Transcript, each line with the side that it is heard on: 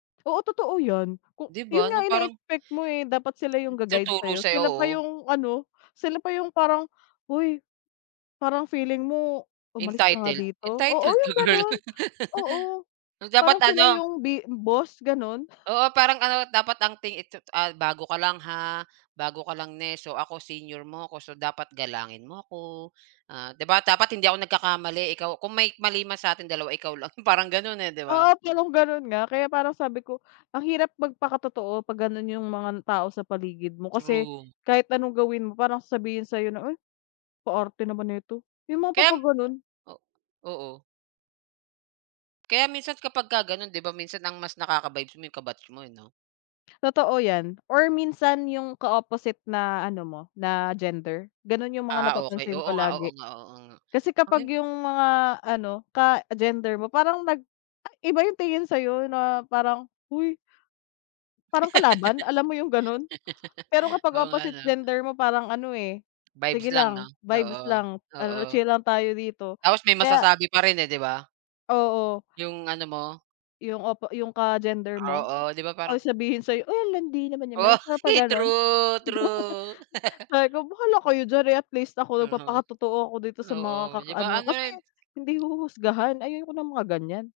left: Oo, totoo 'yan, ku
right: Di
left: 'yon
right: ba
left: nga
right: ano, parang
left: ineexpect mo, eh, dapat sila yung ga guide
right: Tuturo
left: sa'yo,
right: sa'yo,
left: sila pa
right: oo.
left: yung ano, sila pa yung parang, "Hoy parang feeling mo umalis ka nga
right: Entitled,
left: dito," oo
right: entitled ka
left: yung
right: girl?
left: gano'n, oo
right: So, dapat
left: parang sila
right: ano.
left: yung b boss gano'n.
right: Oo, parang ano, dapat ang ting itsu ah, "Bago ka lang ha, bago ka lang ne, so ako senior mo ko so dapat galangin mo ako, ah, di ba dapat hindi ako nagkakamali ikaw kung may mali man sa atin 2 ikaw lang," parang gano'n, eh, 'di ba?
left: Oo, parang gano'n nga kaya parang sabi ko, ang hirap magpakatotoo pag gano'n yung mga tao sa paligid mo, kasi
right: True.
left: kahit anong gawin mo parang sasabihin sa'yo na, "Ay pa arte naman neto," yung mga
right: Kaya,
left: papa gano'n.
right: o-oo. Kaya minsan kapagka gano'n di ba, minsan ang mas nakaka-vibes mo yung ka-batch mo eh, 'no?
left: Totoo 'yan or minsan yung ka-opposite na ano mo na gender gano'n yung mga
right: Ah, okey,
left: napapansin
right: oo
left: ko
right: nga, oo
left: lagi.
right: nga, oo nga,
left: Kasi
right: ang
left: kapag
right: yun
left: yung mga ano ka-gender mo parang nag ay iba yung tingin sa'yo na parang, "Hoy." Parang kalaban alam mo yung gano'n. Pero kapag
right: Oo, nga
left: opposite
right: 'no?
left: gender mo parang ano, eh, sige
right: Vibes lang 'no,
left: lang vibes
right: oo,
left: lang ano,
right: oo,
left: chill lang tayo dito
right: Tapos may
left: kaya
right: masasabi pa rin, eh, di ba?
left: Oo.
right: Yung ano mo?
left: Yung opo yung ka-gender mo
right: Oo, di ba
left: ay
right: parang
left: sabihin sa'yo, "Ay ang landi naman
right: Oh,
left: 'yan," yung para pag gano'n.
right: true true.
left: Sabi ko, "Bahala kayo diyan, eh, at least ako
right: Aha,
left: nagpapakatotoo ako dito sa mga
right: oo 'di ba
left: ka-ano,"
right: ano,
left: kasi
right: eh.
left: hindi huhusgahan ayaw ko ng mga gan'yan.